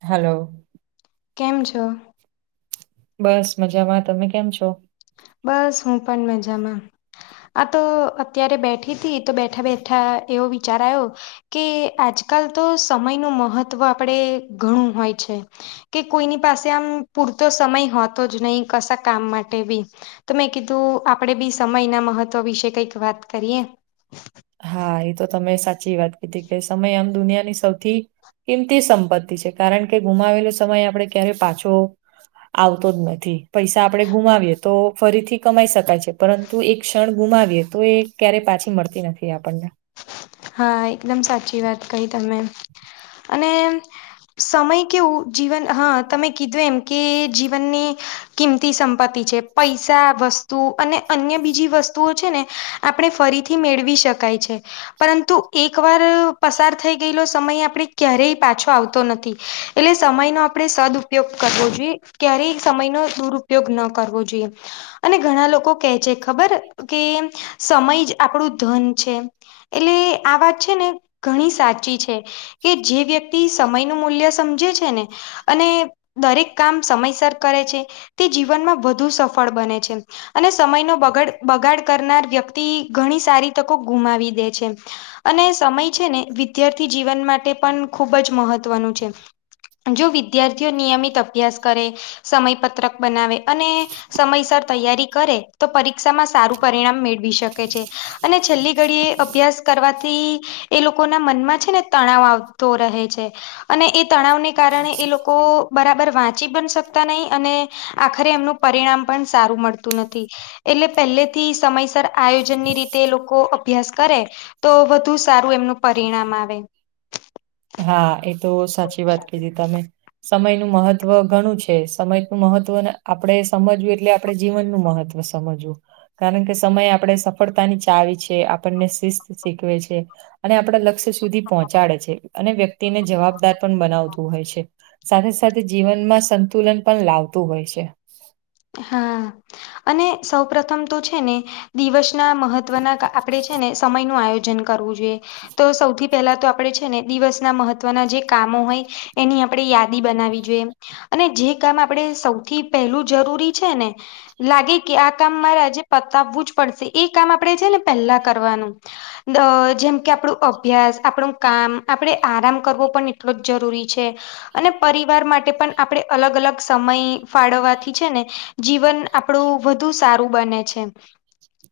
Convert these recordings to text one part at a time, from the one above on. Hello. કેમ છો. બસ મજામાં તમે કેમ છો? બસ હું પણ મજામાં. આ તો અત્યારે બેઠી તી તો બેઠાં- બેઠાં એવો વિચાર આયો, કે આજકાલ તો સમયનું મહત્વ આપડે ઘણું હોય છે. કે કોઈની પાસે આમ પૂરતો સમય હોતો જ નહી કશા કામ માટે બી તો મેં કીધું આપડે બી સમયના મહત્વ વિશે કઈક વાત કરીએ. હા એ તો તમે સાચી વાત કીધી કે સમય આમ દુનિયાની સૌથી કિંમતી સંપત્તિ છે કારણ કે ગુમાવેલો સમય આપડે ક્યારેય પાછો આવતો જ નથી પૈસા આપડે ગુમાવીએ તો ફરીથી કમાઈ શકાય છે પરં તું એક ક્ષણ ગુમાવીએ તો એ ક્યારેય પાછી મળતી નથી આપણને. હા, એકદમ સાચી વાત કહી તમે અને સમય કેવું જીવન હા તમે કીધું એમ કે જીવનની કિંમતી સંપત્તિ છે પૈસા, વસ્તુ અને અન્ય બીજી વસ્તુઓ છે ને આપણે ફરીથી મેળવી શકાય છે. પરંતુ, એક વાર પસાર થઈ ગયેલો સમય, આપણે ક્યારેય પાછો આવતો નથી. એટલે, સમય નો આપણે સદઉપયોગ કરવો જોઈએ. ક્યારેય, સમય નો દુરુપયોગ ન કરવો જોઈએ. અને ઘણા લોકો કહે છે, ખબર? કે, સમય જ આપણું ધન છે. એટલે આ વાત છે ને, ઘણી સાચી છે. કે, જે વ્યક્તિ, સમય નું મૂલ્ય સમજે છે ને! અને, દરેક કામ સમયસર કરે છે, તે, જીવનમાં વધુ સફળ બને છે. અને, સમયનો બગડ બગાડ કરનાર વ્યક્તિ, ઘણી સારી તકો ગુમાવી દે છે. અને, સમય છે ને, વિદ્યાર્થી જીવન માટે પણ ખૂબ જ મહત્વનું છે. જો, વિદ્યાર્થીઓ નિયમિત અભ્યાસ કરે, સમયપત્રક બનાવે અને- સમયસર તૈયારી કરે, તો પરીક્ષામાં સારું પરિણામ મેળવી શકે છે. અને છેલ્લી ઘડીએ- -અભ્યાસ કરવાથી, એ લોકો ના મનમાં છે ને, તણાવ આવતો રહે છે. અને, એ તણાવને કારણે, એ લોકો બરાબર વાંચી પણ શકતા નહી. અને- -આખરે એમનું પરિણામ પણ સારું મળતું નથી. એટલે પહેલે થી, સમયસર આયોજન ની રીતે લોકો અભ્યાસ- -કરે તો વધુ સારું એમનું પરિણામ આવે. હા, એ તો સાચી વાત કીધી તમે. સમયનું મહત્વ ઘણું છે. સમયનું મહત્વ આપણે સમજવું, એટલે આપણે જીવનનું મહત્વ- -સમજવું. કારણ કે, સમય આપણે સફળતાની ચાવી છે, પણને શિસ્ત શીખવે છે. અને, આપણા લક્ષ્ય સુધી પહોંચાડે છે. અને વ્યક્તિને જવાબદાર પણ બનાવતું હોય છે. સાથે સાથે, જીવનમાં સંતુલન પણ લાવતું હોય છે. હા, અને સૌ પ્રથમ તો છે ને- દિવસના મહત્વના, આપણે છે ને, સમયનું આયોજન કરવું જોઈએ. તો સૌથી- -પેલા તો આપણે છે ને, દિવસના મહત્વના જે કામો હોય એની આપણે યાદી બનાવી જોઈએ. અને જે કામ, આપણેે સૌથી પહેલું જરૂરી છે ને- લાગે કે આ કામ મારે આજે પતાવવું જ પડશે, એ કામ આપણે છે ને પેલા કરવાનું. અ જેમ કે, આપણું અભ્યાસ, આપણું કામ, આપણેે આરામ કરવો પણ એટલો જ જરૂરી છે. અને, પરિવાર માટે પણ, આપણેે અલગ અલગ સમય ફાળવાથી- છે ને! જીવન આપણું વધુ સારું બને છે.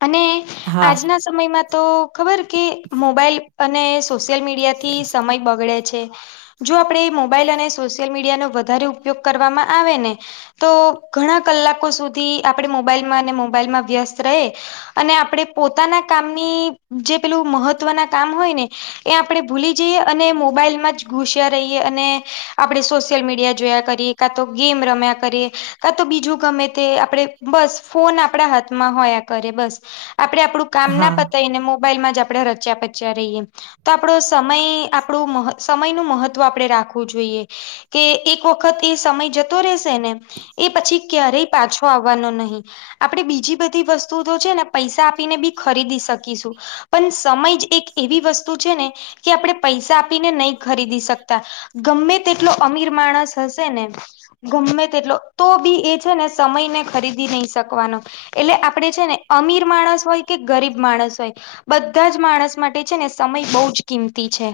અને- હા આજના સમયમાં, તો ખબર કે મોબાઈલ અને સોશિયલ મીડિયાથી સમય બગડે છે. જો, આપણે એ, મોબાઈલ અને સોશિયલ મીડિયાનો વધારે ઉપયોગ કરવામાં આવે ને તો. ઘણા કલાકો સુધી? આપડે મોબાઈલમાં અને મોબાઈલમાં વ્યસ્ત રહે- અને, આપણેે પોતાના કામની, જે પેલું મહત્વના કામ હોય ને- એ આપણે ભૂલી જઈએ, અને મોબાઈલમાં જ ઘુસ્યા રહીએ. અને આપણે સોશિયલ મીડિયા જોયા કરીએ. કા, તો ગેમ રમ્યા કરીએ- કા, તો બીજું ગમે તે, આપણે બસ ફોન આપણા હાથમાં હોયા કરે. બસ આપડે આપણું- કામ ના હા પતાય ને, મોબાઈલમાં જ આપણે રચ્યા પચ્યા રહીએ. તો, આપણો સમય, આપણું સમયનું મહત્વ આપણેે રાખવું જોઈએ. કે, એક વખત એ સમય જતો રહેશે ને. એ પછી, ક્યારેય પાછો આવવાનો નહી. આપણે બીજી બધી વસ્તુ તો છે ને પૈસા આપીને બી ખરીદી શકીશું. પણ, સમય જ એક એવી વસ્તુ છે ને, કે આપણે પૈસા આપીને નહી ખરીદી શકતા. ગમે તેટલો અમીર માણસ હશે ને, ગમે તેટલો- તો બી, એ છે ને, સમય ને ખરીદી નહી શકવાનો. એટલે આપડે છે ને અમીર માણસ હોય કે ગરીબ માણસ હોય બધા જ માણસ માટે છે ને સમય બહુ જ કિંમતી છે.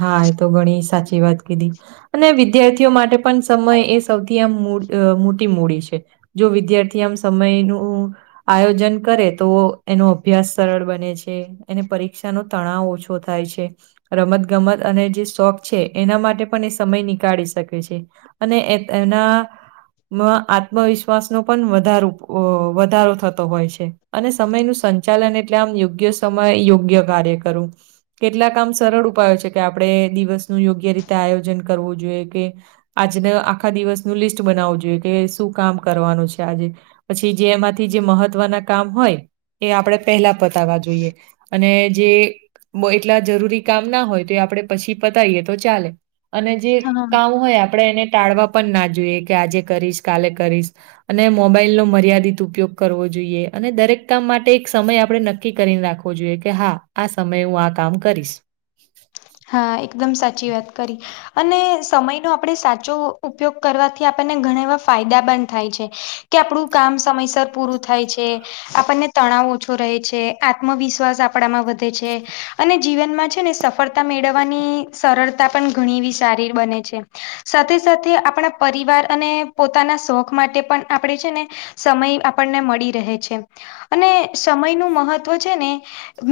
હા એ તો ઘણી સાચી વાત કીધી અને વિદ્યાર્થીઓ માટે પણ સમય એ સૌથી આમ મોટ મોટી મૂડી છે. જો વિદ્યાર્થી આમ સમયનું આયોજન કરે તો એનો અભ્યાસ સરળ બને છે. એને પરીક્ષા નો તણાવ ઓછો થાય છે રમત ગમત અને જે શોખ છે એના માટે પણ એ સમય નીકાળી શકે છે. અને એ તેના મ આત્મવિશ્વાસનો પણ વધારો વધારો થતો હોય છે. અને સમયનુ સંચાલન એટલે આમ યોગ્ય સમય યોગ્ય કાર્ય કરું. કેટલા કામ સરળ ઉપાયો છે કે આપણે દિવસનું યોગ્ય રીતે આયોજન કરવું જોઈએ કે. આજને આખા દિવસનું લિસ્ટ બનાવવું જોઈએ કે શું કામ કરવાનું છે આજે પછી જે એમાંથી જે મહત્વના કામ હોય એ આપડે પેલા પતાવા જોઈએ અને જે એટલા જરૂરી કામ ના હોય તે આપણે પછી પતાઈએ તો ચાલે અને જે હા કામ હોય આપડે એને ટાળવા પણ ના જોઈએ કે આજે કરીશ કાલે કરીશ અને મોબાઈલ નો મર્યાદિત ઉપયોગ કરવો જોઈએ અને દરેક કામ માટે એક સમય આપડે નકી નક્કી કરીને રાખવો જોઈએ કે હા આ સમયે હું આ કામ કરીશ હા એકદમ સાચી વાત કરી. અને સમય નો આપણે સાચો ઉપયોગ કરવાથી આપણને ઘણા એવા ફાયદા પણ થાય છે. કે આપણું કામ સમયસર પૂરું થાય છે. આપણને તણાવ ઓછો રહે છે આત્મવિશ્વાસ આપણામાં વધે છે અને જીવનમાં છે ને સફળ તા મેળવવાની સરળતા પણ ઘણી એવી સારી બને છે. સાથે સાથે આપણા પરિવાર અને પોતાના શોખ માટે પણ આપણે છે ને સમય આપણને મળી રહે છે અને સમય નું મહત્વ છે ને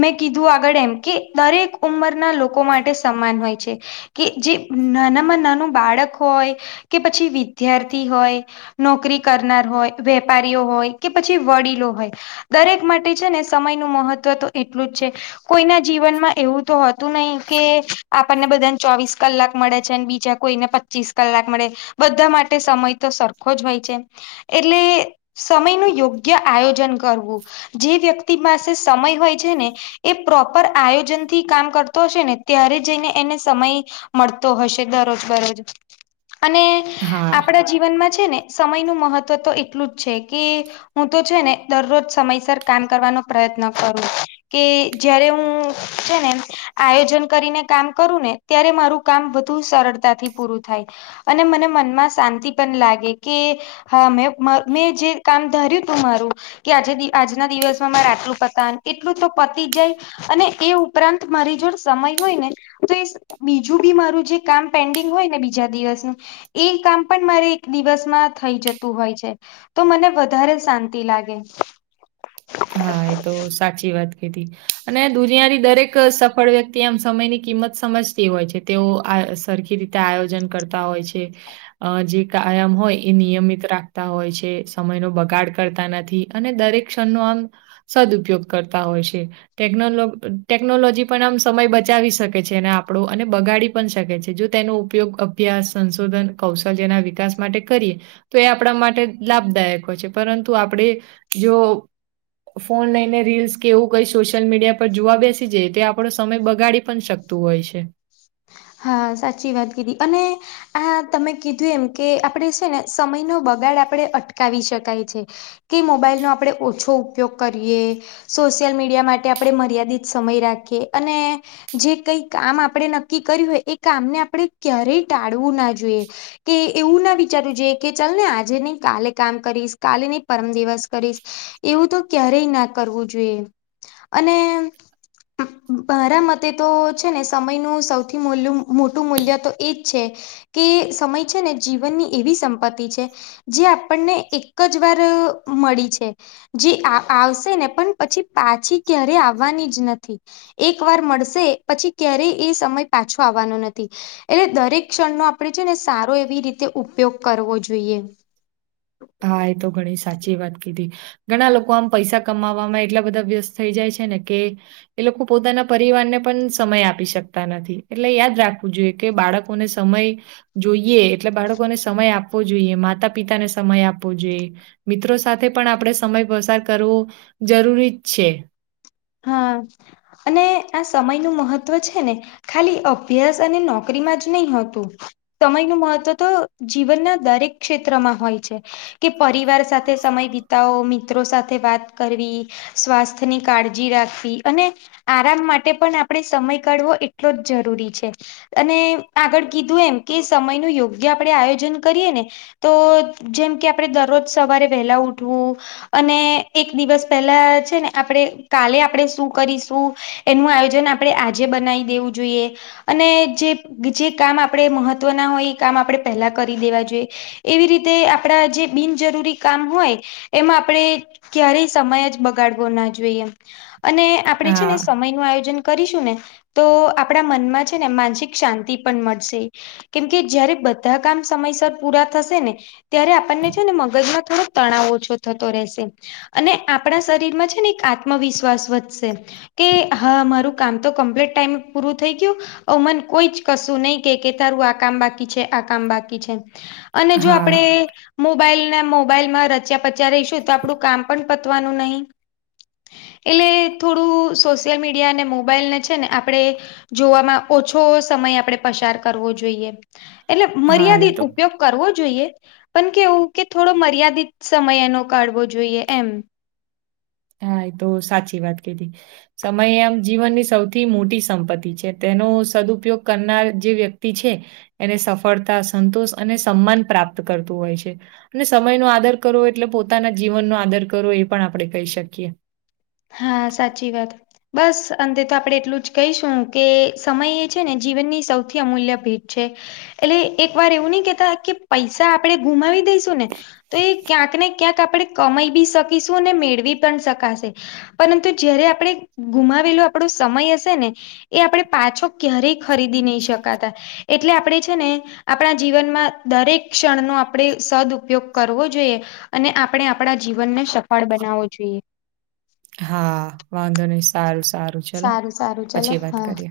મેં કીધું આગળ એમ કે દરેક ઉંમરના લોકો માટે સમાન હોય છે. કે જે નાનામાં નાનું બાળક હોય કે પછી વિદ્યાર્થી હોય નોકરી કરનાર હોય વેપારીઓ હોય કે પછી વડીલો હોય દરેક માટે છે ને સમયનું મહત્વ તો એટલું જ છે. કોઈના જીવનમાં એવું તો હોતું નહી. કે આપણને બધાને ચોવીસ કલાક મળે છે અને બીજા કોઈને પચીસ કલાક મળે બધા માટે સમય તો સરખો જ હોય છે. એટલે સમયનું યોગ્ય આયોજન કરવું. જે વ્યક્તિ માસે સમય હોય છે ને એ પ્રોપર આયોજન થી કામ કરતો હશે ને ત્યારે જઈને એને સમય મળતો હશે દરરોજ દરોજ અને હા આપણા જીવનમાં છે ને સમય નું મહત્વ તો એટલું જ છે કે હું તો છે ને દરરોજ સમયસર કામ કરવાનો પ્રયત્ન કરું. કે જયારે હું છે ને આયોજન કરીને કામ કરું ને ત્યારે મારું કામ વધુ સરળતાથી પૂરું થાય. અને મને મનમાં શાંતિ પણ લાગે કે હા મેં મેં જે કામ ધર્યું તું મારું કે આજે દિ આજના દિવસમાં મારા આટલું પતાવાનું એટલું તો પતી જાય અને એ ઉપરાંત મારી જોડ સમય હોય ને તો એ બીજું બી મારું જે કામ પેન્ડિંગ હોય ને બીજા દિવસનું એ કામ પણ મારે એક દિવસમાં થઈ જતું હોય છે. તો મને વધારે શાંતિ લાગે. હા, એ તો સાચી વાત કીધી અને દુનિયાની દરેક સફળ વ્યક્તિ આમ સમયની કિંમત સમજ. તી હોય છે, તેઓ આ સરખી રીતે આયોજન કરતા હોય છે. અ જે કાયમ હોય એ નિયમિત રાખતા હોય છે, સમયનો બગાડ કરતા નથી. અને દરેક ક્ષણનો આમ સદઉપયોગ કરતા હોય છે. ટેકનો ટેકનોલોજી પણ આમ સમય બચાવી શકે છે ને આપણો અને બગાડી. પણ શકે છે જો તેનો ઉપયોગ અભ્યાસ, સંશોધન, કૌશલ્યના વિકાસ માટે કરીએ તો. તો એ આપણા માટે લાભદાયક હોય છે, પરંતુ આપણે જો. ફોન લઈને રીલ્સ કે એવું કઈ સોશિયલ મીડિયા પર જોવા બેસી જાય તે આપણો સમય બગાડી પણ શક તો હોય છે. હા સાચી વાત કીધી અને. આ તમે કીધું એમ કે આપણેે છે ને સમયનો બગાડ આપણે અટકાવી શકાય છે. કે મોબાઈલનો આપણે ઓછો ઉપયોગ કરીએ. સોશિયલ મીડિયા માટે આપણે મર્યાદિત સમય રાખીએ અને જે કઈ કામ આપણે ન ક્કી કર્યું હોય એ કામને આપડે ક્યારેય ટાળવું ના જોઈએ. કે એવું ના વિચારવું જોઈએ કે, ચાલ ને આજે નઈ કાલે કામ કરીશ કાલે નહી પરમ દિવસ કરીશ. એવું તો ક્યારેય ના કરવું જોઈએ અને. મારા મતે તો છે ને સમયનું સૌ થી મોલ્યુ મોટું મૂલ્ય તો એજ છે. કે સમય છે ને જીવનની એવી સંપત્તિ છે. જે આપણને એક જ વાર મળી છે. જી આ આવશે ને પન પછી પાછી ક્યારે આવાની જ નથી. એક વાર મળશે પછી ક્યારેય એ સમય પાછો આવવાનો નથી. એટલે, દરેક ક્ષણનો આપણે છે ને સારો એવી રીતે ઉપયોગ કરવો જોઈએ. હા, એ તો ઘણી સાચી વાત કીધી. ઘણા લોકો આમ પૈસા કમાવામાં એટલા બધા વ્યસ્ત થઈ જાય છે ને કે. એ લોકો પોતાના પરિવારને પન સમય આપી શકતા નથી, એટલે યાદ રાખવું જોઈએ કે બાળ કોને સમય જોઈએ એટલે બાળકોને સમય આપવો જોઈએ માતા પિતાને. સમય આપવો જોઈએ, મિત્રો સાથે પણ આપણે સમય પસાર કરવો જરૂરી જ છે. હા, અને આ સમયનું મહત્વ છે ને. ખાલી અભ્યાસ અને નોકરીમાં જ નહી હતું. સમયનું મહત્વ તો જીવનના દરેક ક્ષેત્રમાં હોય છે. કે પરિવાર સાથે સમય વિતાવો, મિત્રો સાથે વાત કરવી, સ્વાસ્થ્યની કાળ જી રાખવી અને આરામ માટે પણ આપણે સમય કાઢવો એટલો જ જરૂરી છે. અને આગળ કીધું એમ કે, સમયનું યોગ્ય આપણે આયોજન કરીએ ને. તો જેમ કે આપણે દરરોજ સવારે વહેલા ઉઠવું. અને એક દિવસ પહેલા છે ને આપડે. કાલે આપડે શું કરીશું એનું આયોજન આપણે આજે બનાવી દેવું જોઈએ. અને જે બીજે કામ આપણે મહત્વના હોય એ કામ આપણે પહેલા કરી દેવા જોઈએ. એવી રીતે આપડા જે બિનજરૂરી કામ હોય. એમાં આપણે ક્યારેય સમય જ બગાડવો ના જોઈએ. અને આપણે છે ને હા સમયનું આયોજન. કરીશું ને તો આપડા મનમાં છે ને માનસિક શાંતિ પણ મળશે. કેમ કે, જયારે બધાં કામ સમયસર પૂરા થશે ને. ત્યારે આપનને છે ને મગજમાં થોડોક તણાવ ઓછો થતો રહેશે. અને આપણા શરીરમાં છે ને એક આત્મવિશ્વાસ વધશે. કે હા મારું કામ તો કમ્પ્લીટ ટાઈમ પૂરું થઈ ગયું. હવ મન કોઈ જ કશું નઈ કેય તારું આ કામ બાકી છે, આ કામ બાકી છે. અને જો આપડે હા મોબાઈલને મોબાઈલમાં રચ્યા પચ્યા રહીશું તો આપડું કામ પણ પતવાનું નહિં. એટલે થોડું સોશિયલ મીડિયા અને મોબાઈલને છે ને આપણે જોવામાં ઓછો સમય આપણેે પસાર કરવો જોઈએ, એટલે હા એ મર્યાદિત તો ઉપયોગ કરવો જોઈએ, પણ કેવું કે થોડો મર્યાદિત સમય એનો કાઢવો જોઈએ એમ. હા, એ તો સાચી વાત કીધી. સમય આમ જીવનની સૌથી મોટી સંપત્તિ છે. તેનો સદઉપયોગ કરનાર જે વ્યક્તિ છે. એને સફળતા, સંતોષ અને સમ્માન પ્રાપ્ત કરતું હોય છે. અને સમયનો આદર કરવો એટલે પોતાના જીવનનો આદર કરવો એ પણ આપણે કહી શકીએ. હા સાચી વાત. બસ અંતે તો આપણે એટલું જ કહીશું કે સમય એ છે ને જીવનની સૌથી અમૂલ્ય ભેટ છે. એટલે એક વાર એવું નઈ કેતા કે પૈસા આપણે ગુમાવી દઈશું ને તો એ ક્યાંકને ક્યાંક આપણે કમાઈ બી શકીશું અને મેળવી પણ શકાશે. પરંતુ જયારે આપણે ગુમાવેલું આપણો સમય હશે ને એ આપણે પાછો ક્યારેય ખરીદી નહીં શકાતા એટલે આપણે છે ને આપણા જીવનમાં દરેક ક્ષણનો આપણે સદઉપયોગ કરવો જોઈએ. અને આપણે આપણા જીવનને સફળ બનાવવો જોઈએ. હા, વાંધો નહીં, સારું- સારું ચલો સારું ચલો પછી વાત હા કરીએ.